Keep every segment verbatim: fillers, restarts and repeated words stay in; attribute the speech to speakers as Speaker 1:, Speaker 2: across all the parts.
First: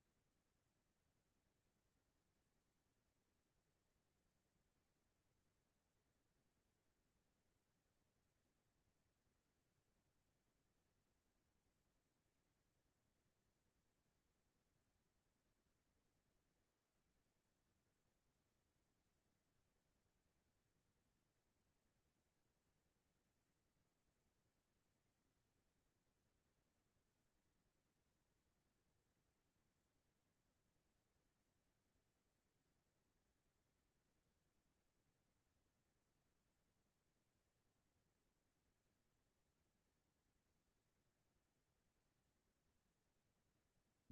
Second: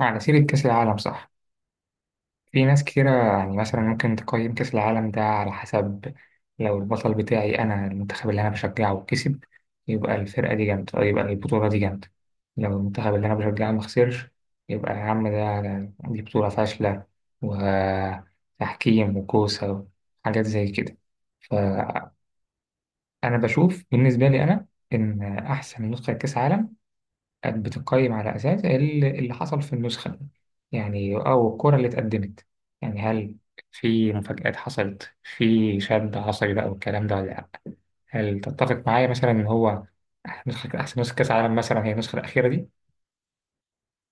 Speaker 1: على سيرة كأس العالم، صح؟ في ناس كتيرة، يعني مثلا ممكن تقيم كأس العالم ده على حسب. لو البطل بتاعي أنا المنتخب اللي أنا بشجعه كسب، يبقى الفرقة دي جامدة أو يبقى البطولة دي جامدة. لو المنتخب اللي أنا بشجعه مخسرش، يبقى يا عم ده دي بطولة فاشلة، وتحكيم وكوسة وحاجات زي كده. فأنا بشوف بالنسبة لي أنا إن أحسن نسخة كأس عالم كانت بتقيم على أساس ال- اللي حصل في النسخة دي، يعني أو الكرة اللي اتقدمت. يعني هل في مفاجآت حصلت، في شد عصبي بقى والكلام ده ولا لأ؟ هل تتفق معايا مثلا إن هو نسخة أحسن نسخة كأس عالم مثلا هي النسخة الأخيرة دي؟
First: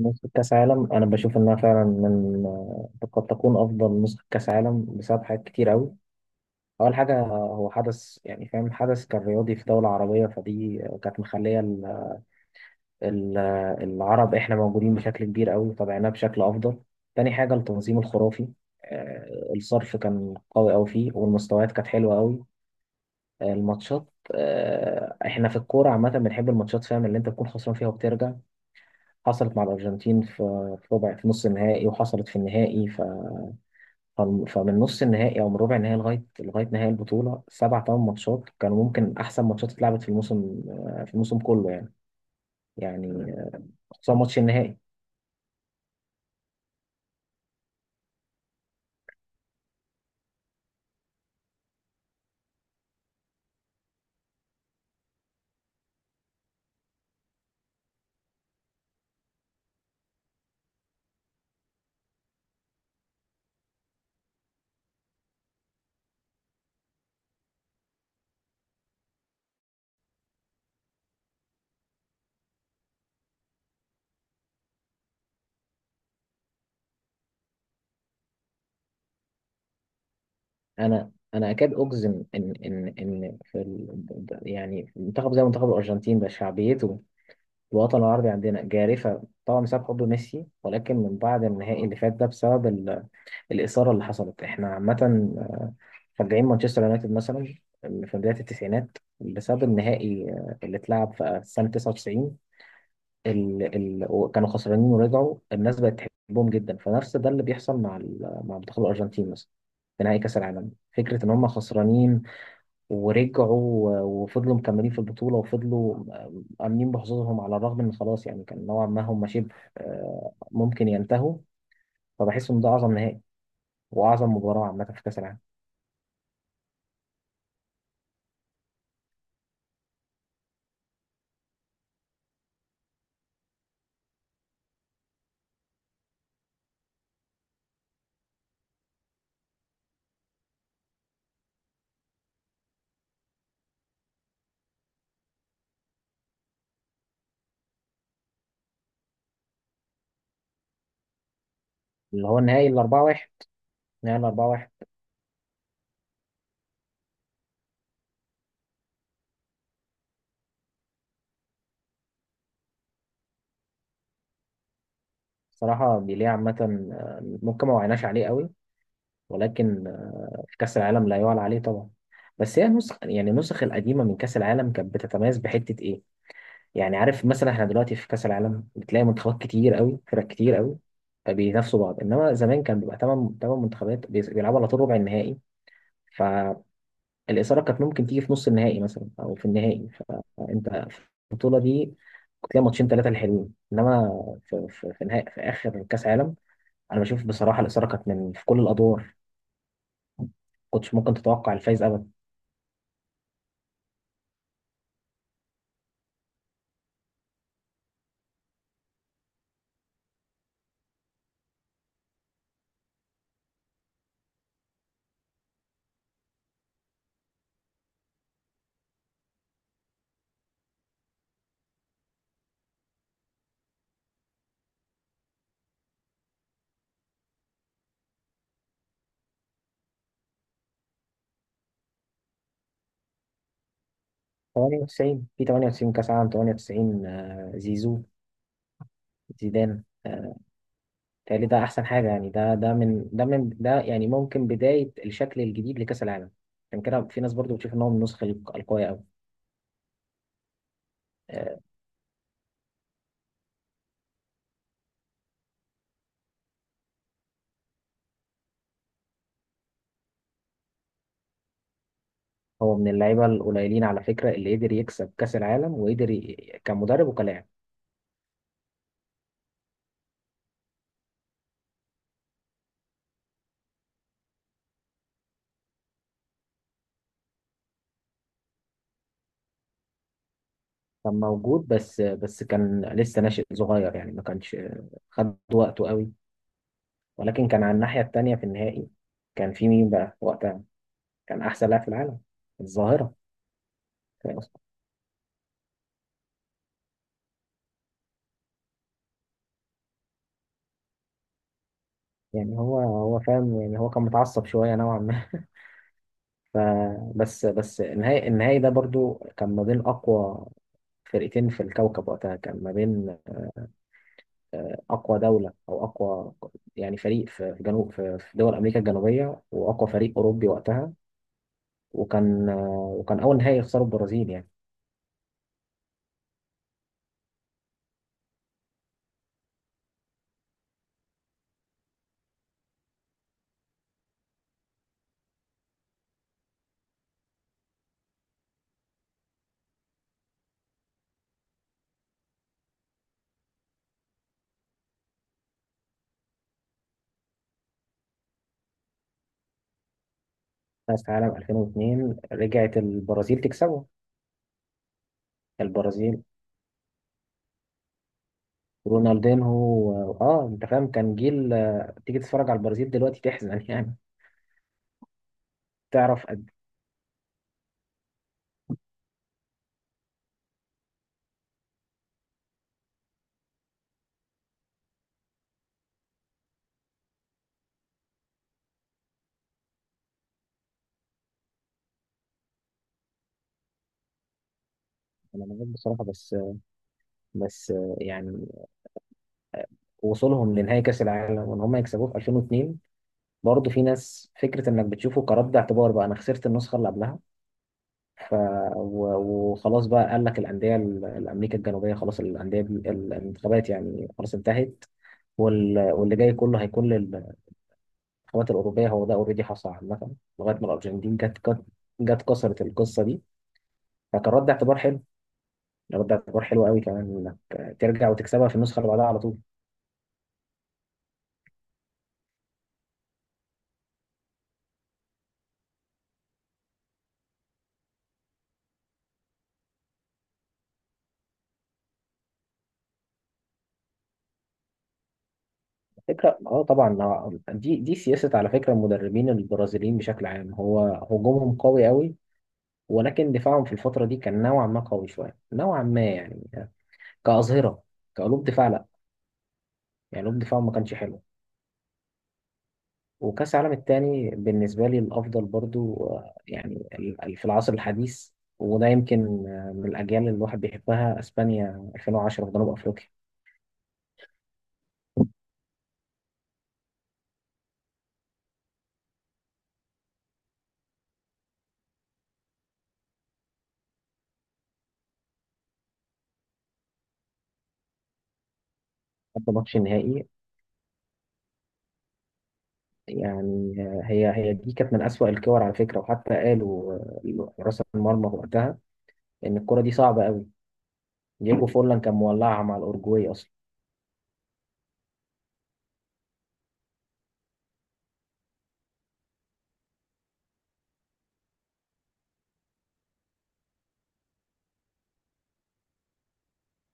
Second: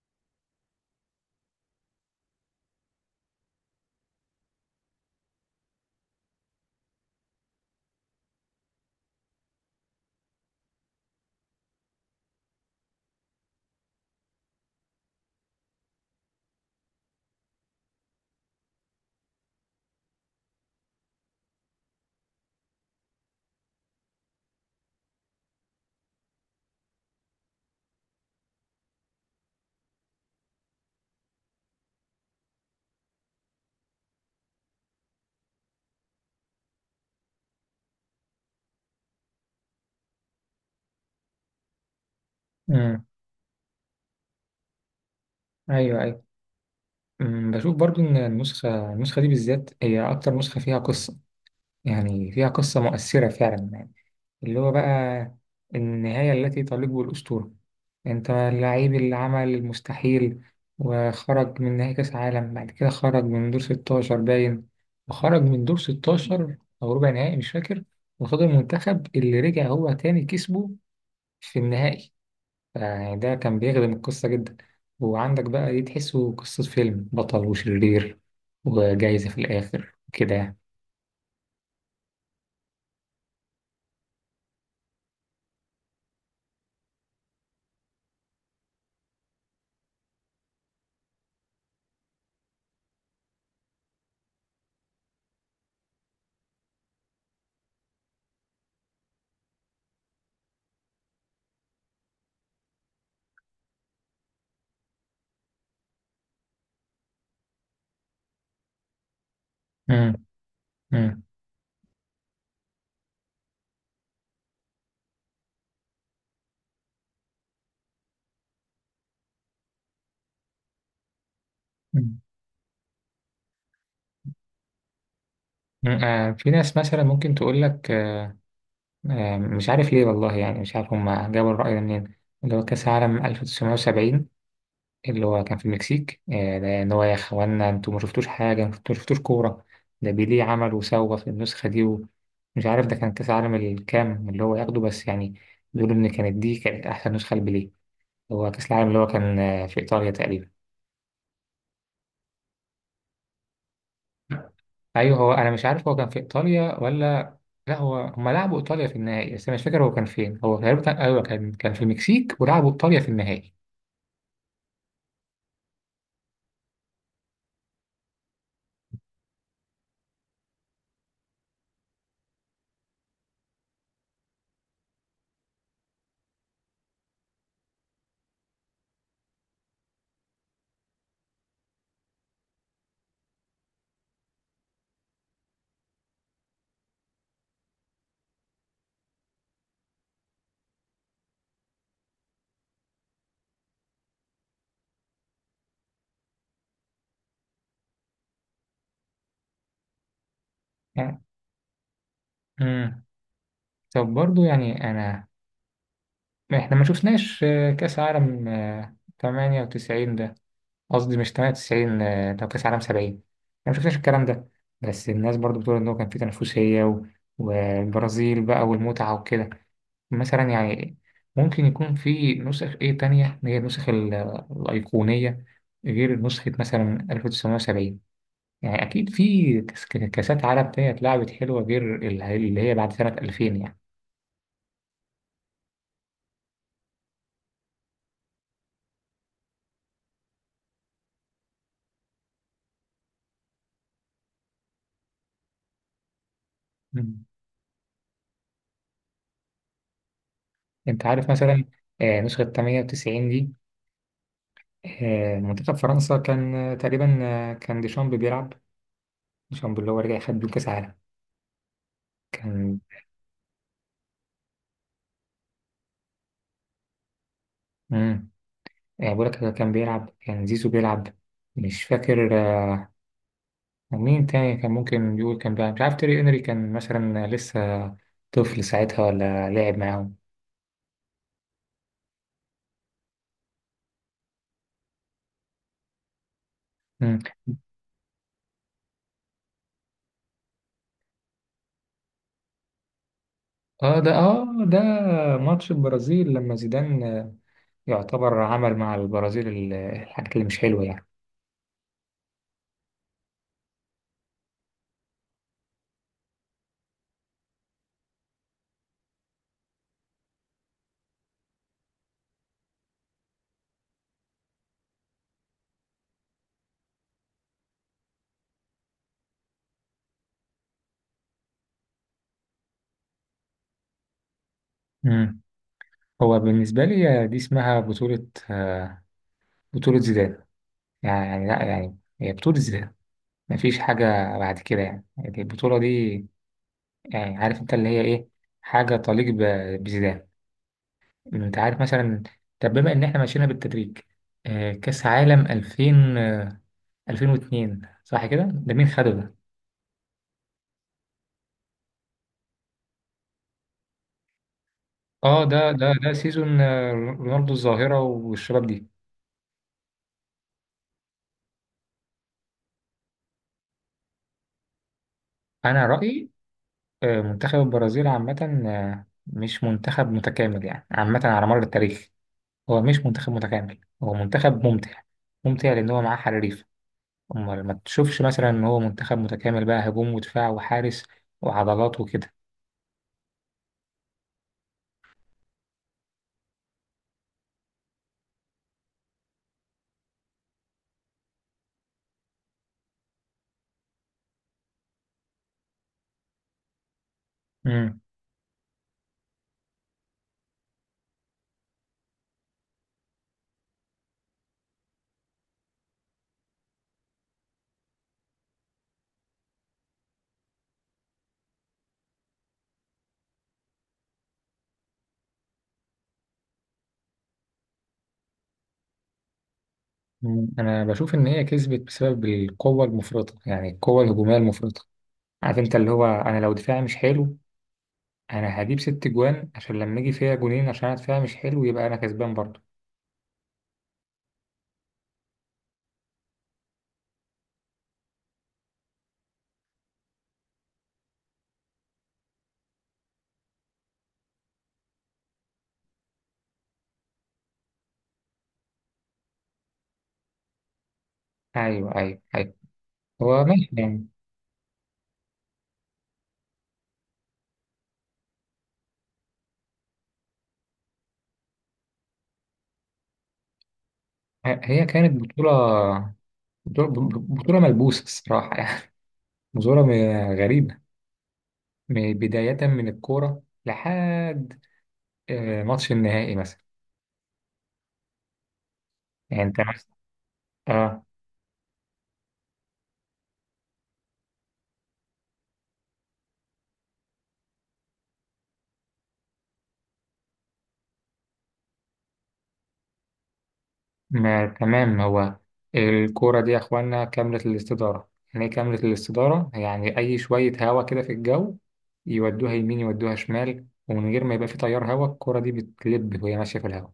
Speaker 2: نسخة كأس عالم أنا بشوف إنها فعلا من قد تكون أفضل نسخة كأس عالم بسبب حاجات كتير أوي. أول حاجة هو حدث، يعني فاهم، حدث كان رياضي في دولة عربية، فدي كانت مخلية ال- ال- العرب، إحنا موجودين بشكل كبير أوي، تابعناه بشكل أفضل. تاني حاجة التنظيم الخرافي. آه، الصرف كان قوي أوي فيه، والمستويات كانت حلوة أوي. آه، الماتشات آه، إحنا في الكورة عامة بنحب الماتشات، فاهم، اللي أنت تكون خسران فيها وبترجع. حصلت مع الأرجنتين في في ربع في نص النهائي، وحصلت في النهائي. ف... فالم- فمن نص النهائي أو من ربع النهائي، لغاية لغاية نهائي البطولة، سبع ثمان ماتشات كانوا ممكن أحسن ماتشات اتلعبت في الموسم، آه، في الموسم كله، يعني
Speaker 1: امم
Speaker 2: يعني آه، خصوصا ماتش النهائي.
Speaker 1: أيوه، أيوه. أمم، بشوف برضو إن النسخة النسخة دي بالذات هي أكتر نسخة فيها قصة. يعني فيها قصة مؤثرة فعلا، اللي هو بقى النهاية التي تليق بالأسطورة. أنت اللعيب اللي عمل المستحيل، وخرج من نهائي كأس عالم، بعد كده خرج من دور ستاشر باين، وخرج من دور ستة عشر أو ربع نهائي مش فاكر، وقصاد المنتخب اللي رجع هو تاني كسبه في النهائي. يعني ده كان بيخدم القصة جدا، وعندك بقى دي تحسه قصة فيلم بطل وشرير وجايزة في الآخر كده يعني.
Speaker 2: أنا أنا أكاد أجزم إن إن إن في ال... يعني في منتخب زي منتخب الأرجنتين ده، شعبيته في الوطن العربي عندنا جارفة طبعا بسبب حب ميسي، ولكن من بعد النهائي اللي فات ده، بسبب الإثارة اللي حصلت. إحنا عامة آه، مشجعين مانشستر يونايتد مثلا في بداية التسعينات، بسبب النهائي آه، اللي اتلعب في سنة تسعة وتسعين، ال... ال... وكانوا خسرانين ورجعوا، الناس بقت تحبهم جدا. فنفس ده اللي بيحصل مع ال... مع منتخب الأرجنتين مثلا في
Speaker 1: مم.
Speaker 2: نهائي كأس العالم.
Speaker 1: مم.
Speaker 2: فكرة إن هم خسرانين ورجعوا و- وفضلوا مكملين في البطولة، وفضلوا آه، آمنين بحظوظهم، على الرغم إن خلاص يعني كان نوعا ما هم شبه آه، ممكن ينتهوا.
Speaker 1: مم.
Speaker 2: فبحس إن ده أعظم نهائي وأعظم مباراة عامة في كأس العالم.
Speaker 1: آه، في ناس مثلا ممكن تقول لك، آه، مش عارف ليه والله، يعني مش عارف هما جابوا الرأي ده منين، اللي هو كأس العالم ألف تسعمية سبعين اللي هو كان في المكسيك. آه، ده إن هو يا إخوانا أنتوا ما شفتوش حاجة، أنتوا ما شفتوش كورة، ده بيليه عمل وسوى في النسخة دي، ومش عارف ده كان كأس العالم الكام اللي هو ياخده بس، يعني بيقولوا إن كانت دي كانت أحسن نسخة لبيليه. هو كأس العالم اللي هو كان آه، في إيطاليا تقريبا.
Speaker 2: اللي هو النهائي الأربعة واحد، نهائي الأربعة واحد.
Speaker 1: أيوه، هو أنا مش عارف هو كان في إيطاليا ولا. لا، هو هما لعبوا إيطاليا في النهائي، بس أنا مش فاكر هو كان فين. هو تقريبا أيوه كان كان في المكسيك ولعبوا إيطاليا في النهائي.
Speaker 2: صراحة بيليه عامة آه، ممكن ما وعناش عليه قوي، ولكن آه، في كأس العالم لا يعلى عليه طبعا. بس هي النسخ، يعني النسخ القديمة من كأس العالم كانت بتتميز بحتة إيه؟ يعني عارف مثلا، إحنا دلوقتي في كأس العالم بتلاقي منتخبات كتير قوي، فرق كتير قوي بينافسوا بعض، إنما زمان كان بيبقى تمن، تمن منتخبات بيس- بيلعبوا على طول ربع النهائي. ف الإثارة كانت ممكن تيجي في نص النهائي مثلا أو في النهائي. فأنت في البطولة دي كنت تلاقي ماتشين، ثلاثة الحلوين، إنما في, في, في, نهاية، في آخر كأس عالم، أنا بشوف بصراحة الإثارة كانت من في كل الأدوار، ما كنتش ممكن
Speaker 1: آه،
Speaker 2: تتوقع الفايز أبدا.
Speaker 1: مم. طب برضو يعني أنا إحنا ما شفناش آه، كأس عالم آه، تمانية وتسعين ده، قصدي مش ثمانية وتسعين، آه، ده كأس عالم سبعين، إحنا ما شفناش الكلام ده. بس الناس برضو بتقول إن هو كان فيه تنافسية و- والبرازيل بقى والمتعة وكده، مثلا يعني ممكن يكون في نسخ إيه تانية، هي النسخ ال- الأيقونية غير نسخة مثلا ألف وتسعمية وسبعين. يعني أكيد في كاس- كاسات عالم تانية اتلعبت حلوة غير اللي هي بعد سنة ألفين.
Speaker 2: تمانية وتسعين، في تمانية وتسعين، كأس عالم تمانية وتسعين، آه، زيزو، زيدان، آه، تهيألي ده أحسن حاجة، يعني ده ده من ده من ده يعني ممكن بداية الشكل الجديد لكأس العالم. عشان كده
Speaker 1: يعني
Speaker 2: في ناس برضو بتشوف إن هو من النسخة القوية أوي.
Speaker 1: انت عارف
Speaker 2: آه،
Speaker 1: مثلا آه، نسخة تمانية وتسعين دي، آه، منتخب فرنسا كان آه، تقريبا آه، كان ديشامب بيلعب. ديشامب اللي هو رجع خد بيه كأس عالم،
Speaker 2: هو
Speaker 1: كان.
Speaker 2: من اللعيبه القليلين على فكره اللي قدر يكسب كاس العالم وقدر ي- كمدرب وكلاعب.
Speaker 1: امم بقول لك كان بيلعب، كان زيزو بيلعب، مش فاكر آه، مين تاني كان ممكن يقول كان بيلعب. مش عارف تيري انري كان مثلا لسه طفل ساعتها، ولا لعب معاهم.
Speaker 2: كان موجود، بس بس كان لسه ناشئ صغير، يعني ما كانش خد وقته قوي.
Speaker 1: مم.
Speaker 2: ولكن كان على الناحيه التانيه في النهائي كان في مين بقى وقتها، كان احسن لاعب في العالم، الظاهره.
Speaker 1: اه، ده
Speaker 2: فاهم
Speaker 1: اه،
Speaker 2: قصدي؟
Speaker 1: ده ماتش البرازيل لما زيدان آه، يعتبر عمل مع البرازيل ال- الحاجات اللي مش حلوة يعني.
Speaker 2: يعني هو هو فاهم، يعني هو كان متعصب شويه نوعا ما. فبس بس النهائي النهائي ده برضو كان ما بين اقوى فرقتين في الكوكب وقتها، كان ما بين اقوى دوله او اقوى، يعني فريق في في جنوب في في دول امريكا الجنوبيه، واقوى فريق اوروبي وقتها. وكان آه، وكان اول نهائي يخسره البرازيل، يعني.
Speaker 1: مم. هو بالنسبة لي دي اسمها بطولة، آه، بطولة زيدان. يعني يعني لا، يعني هي بطولة زيدان مفيش حاجة بعد كده، يعني يعني البطولة دي، يعني عارف انت اللي هي ايه، حاجة تليق ب- بزيدان. انت عارف مثلا، طب بما ان احنا ماشيينها بالتدريج، آه، كأس عالم ألفين، آه، ألفين واتنين صح كده، ده مين خده ده؟
Speaker 2: كاس العالم ألفين واثنين رجعت البرازيل تكسبه،
Speaker 1: اه، ده ده ده
Speaker 2: البرازيل،
Speaker 1: سيزون آه، رونالدو الظاهرة والشباب دي.
Speaker 2: رونالدينهو، و- اه انت فاهم كان جيل. آه، تيجي تتفرج على البرازيل دلوقتي تحزن، يعني،
Speaker 1: انا
Speaker 2: تعرف
Speaker 1: رأيي
Speaker 2: قد
Speaker 1: آه، منتخب البرازيل عامة آه، مش منتخب متكامل يعني، عامة على مر التاريخ. هو مش منتخب متكامل، هو منتخب ممتع، ممتع لأن هو معاه حريف. أمال ما تشوفش مثلا إن هو منتخب متكامل بقى، هجوم ودفاع وحارس وعضلات وكده.
Speaker 2: إيه. انا معاك بصراحه، بس بس آه، يعني وصولهم لنهائي كاس العالم وان هم يكسبوه في ألفين واثنين، برضه في ناس فكره انك بتشوفه كرد اعتبار، بقى انا خسرت النسخه اللي قبلها.
Speaker 1: مم.
Speaker 2: ف و- وخلاص بقى، قال لك الأندية ال- الأمريكا الجنوبية خلاص، الأندية دي- الانتخابات يعني خلاص انتهت، وال... واللي جاي كله هيكون للانتخابات الأوروبية. هو ده أوريدي حصل عامة لغاية ما الأرجنتين جت، جت جت كسرت القصة دي. فكان رد اعتبار حلو، يعني رد اعتبار حلو قوي كمان، إنك ترجع وتكسبها في النسخة اللي بعدها على طول.
Speaker 1: مم. أنا بشوف إن هي كسبت بسبب القوة المفرطة، يعني القوة الهجومية المفرطة. عارف أنت اللي هو، أنا لو دفاعي مش حلو، أنا هجيب ست جوان عشان لما يجي فيها جونين، عشان أنا دفاعي مش حلو يبقى أنا كسبان برضه.
Speaker 2: فكرة، اه طبعا، آه، دي دي سياسة على فكرة المدربين البرازيليين بشكل عام. هو هجومهم قوي قوي، ولكن دفاعهم في الفترة دي كان نوعا ما قوي شوية نوعا ما، يعني كأظهرة، كقلوب دفاع لا، يعني قلوب دفاع ما كانش حلو.
Speaker 1: أيوه، أيوه، أيوه. هو
Speaker 2: وكأس
Speaker 1: ماشي
Speaker 2: العالم
Speaker 1: يعني.
Speaker 2: التاني بالنسبة لي الأفضل برضو، آه، يعني ال- ال- في العصر الحديث. وده يمكن آه، من الأجيال اللي الواحد بيحبها، أسبانيا ألفين وعشرة في جنوب أفريقيا.
Speaker 1: هي كانت بطولة بطولة بطولة ملبوسة الصراحة يعني بطولة م- غريبة، م- بداية من الكورة لحد آه، ماتش النهائي مثلا، يعني
Speaker 2: حتى
Speaker 1: انت
Speaker 2: ماتش
Speaker 1: مثلا.
Speaker 2: النهائي،
Speaker 1: اه،
Speaker 2: يعني آه، هي هي دي كانت من أسوأ الكور على فكرة، وحتى قالوا آه، حراس المرمى وقتها إن الكرة دي صعبة قوي. دييجو فورلان كان مولعها مع الأورجواي أصلا.
Speaker 1: ما تمام. هو الكورة دي يا اخوانا كاملة الاستدارة. يعني ايه كاملة الاستدارة؟ يعني اي شوية هوا كده في الجو، يودوها يمين يودوها شمال، ومن غير ما يبقى في تيار هوا الكورة دي بتلب وهي ماشية في الهوا.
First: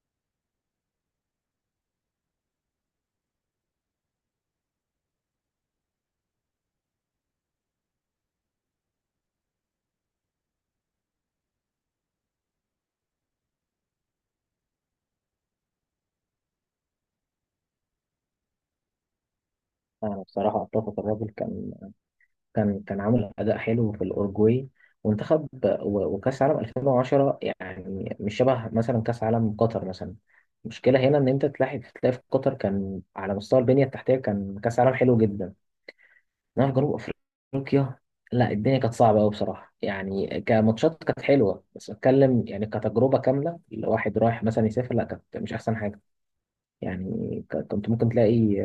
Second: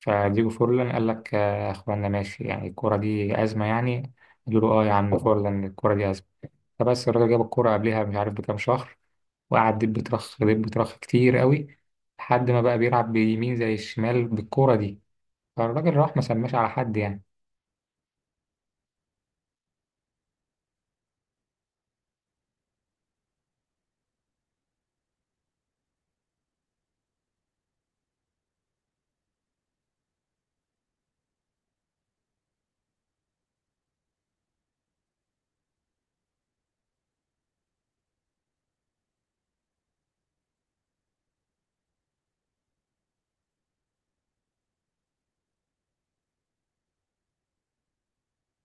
Speaker 1: فديجو فورلان قال لك، آه، يا اخوانا ماشي، يعني الكرة دي أزمة يعني. قالوا له اه يا عم فورلان الكرة دي أزمة. فبس الراجل جاب الكرة قبلها مش عارف بكام شهر، وقعد دب ترخ دب ترخ كتير قوي، لحد ما بقى بيلعب بيمين زي الشمال بالكرة دي، فالراجل راح ما سماش على حد يعني.
Speaker 2: أنا بصراحة أتفق، الراجل كان كان كان عامل اداء حلو في الاورجواي وانتخب. و- وكاس عالم ألفين وعشرة يعني مش شبه مثلا كاس عالم قطر مثلا. المشكله هنا ان انت تلاحظ، تلاقي في قطر كان على مستوى البنيه التحتيه كان كاس عالم حلو جدا، انما في جنوب افريقيا لا، الدنيا كانت صعبه قوي بصراحه، يعني كماتشات كانت حلوه، بس اتكلم يعني كتجربه كامله الواحد رايح مثلا يسافر، لا كانت مش احسن حاجه، يعني ك- كنت ممكن تلاقي،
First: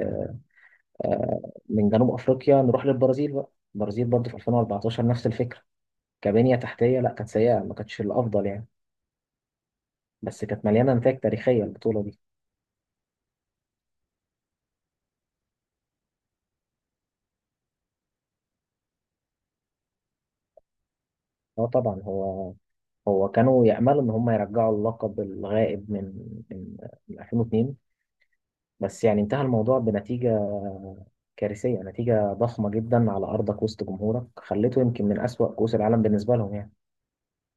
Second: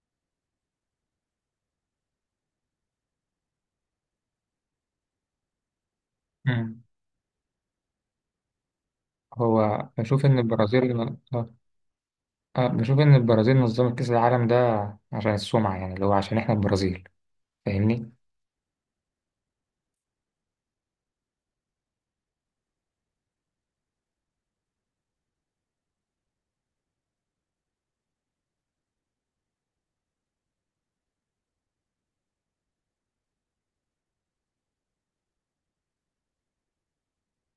Speaker 2: آه، من جنوب افريقيا نروح للبرازيل بقى. البرازيل برضه في ألفين وأربعتاشر نفس الفكره، كبنية
Speaker 1: مم.
Speaker 2: تحتية لا كانت سيئة ما كانتش الأفضل يعني.
Speaker 1: هو بشوف ان
Speaker 2: بس كانت مليانة
Speaker 1: البرازيل
Speaker 2: نتائج
Speaker 1: آه،
Speaker 2: تاريخية البطولة دي.
Speaker 1: آه، بشوف ان البرازيل نظمت كأس العالم ده عشان السمعة، يعني اللي هو عشان احنا البرازيل، فاهمني؟
Speaker 2: اه طبعا، هو هو كانوا يأملوا إن هم يرجعوا اللقب الغائب من من من ألفين واثنين، بس يعني انتهى الموضوع بنتيجة كارثية، نتيجة ضخمة جدا على أرضك وسط جمهورك، خليته يمكن من أسوأ كؤوس العالم بالنسبة لهم، يعني.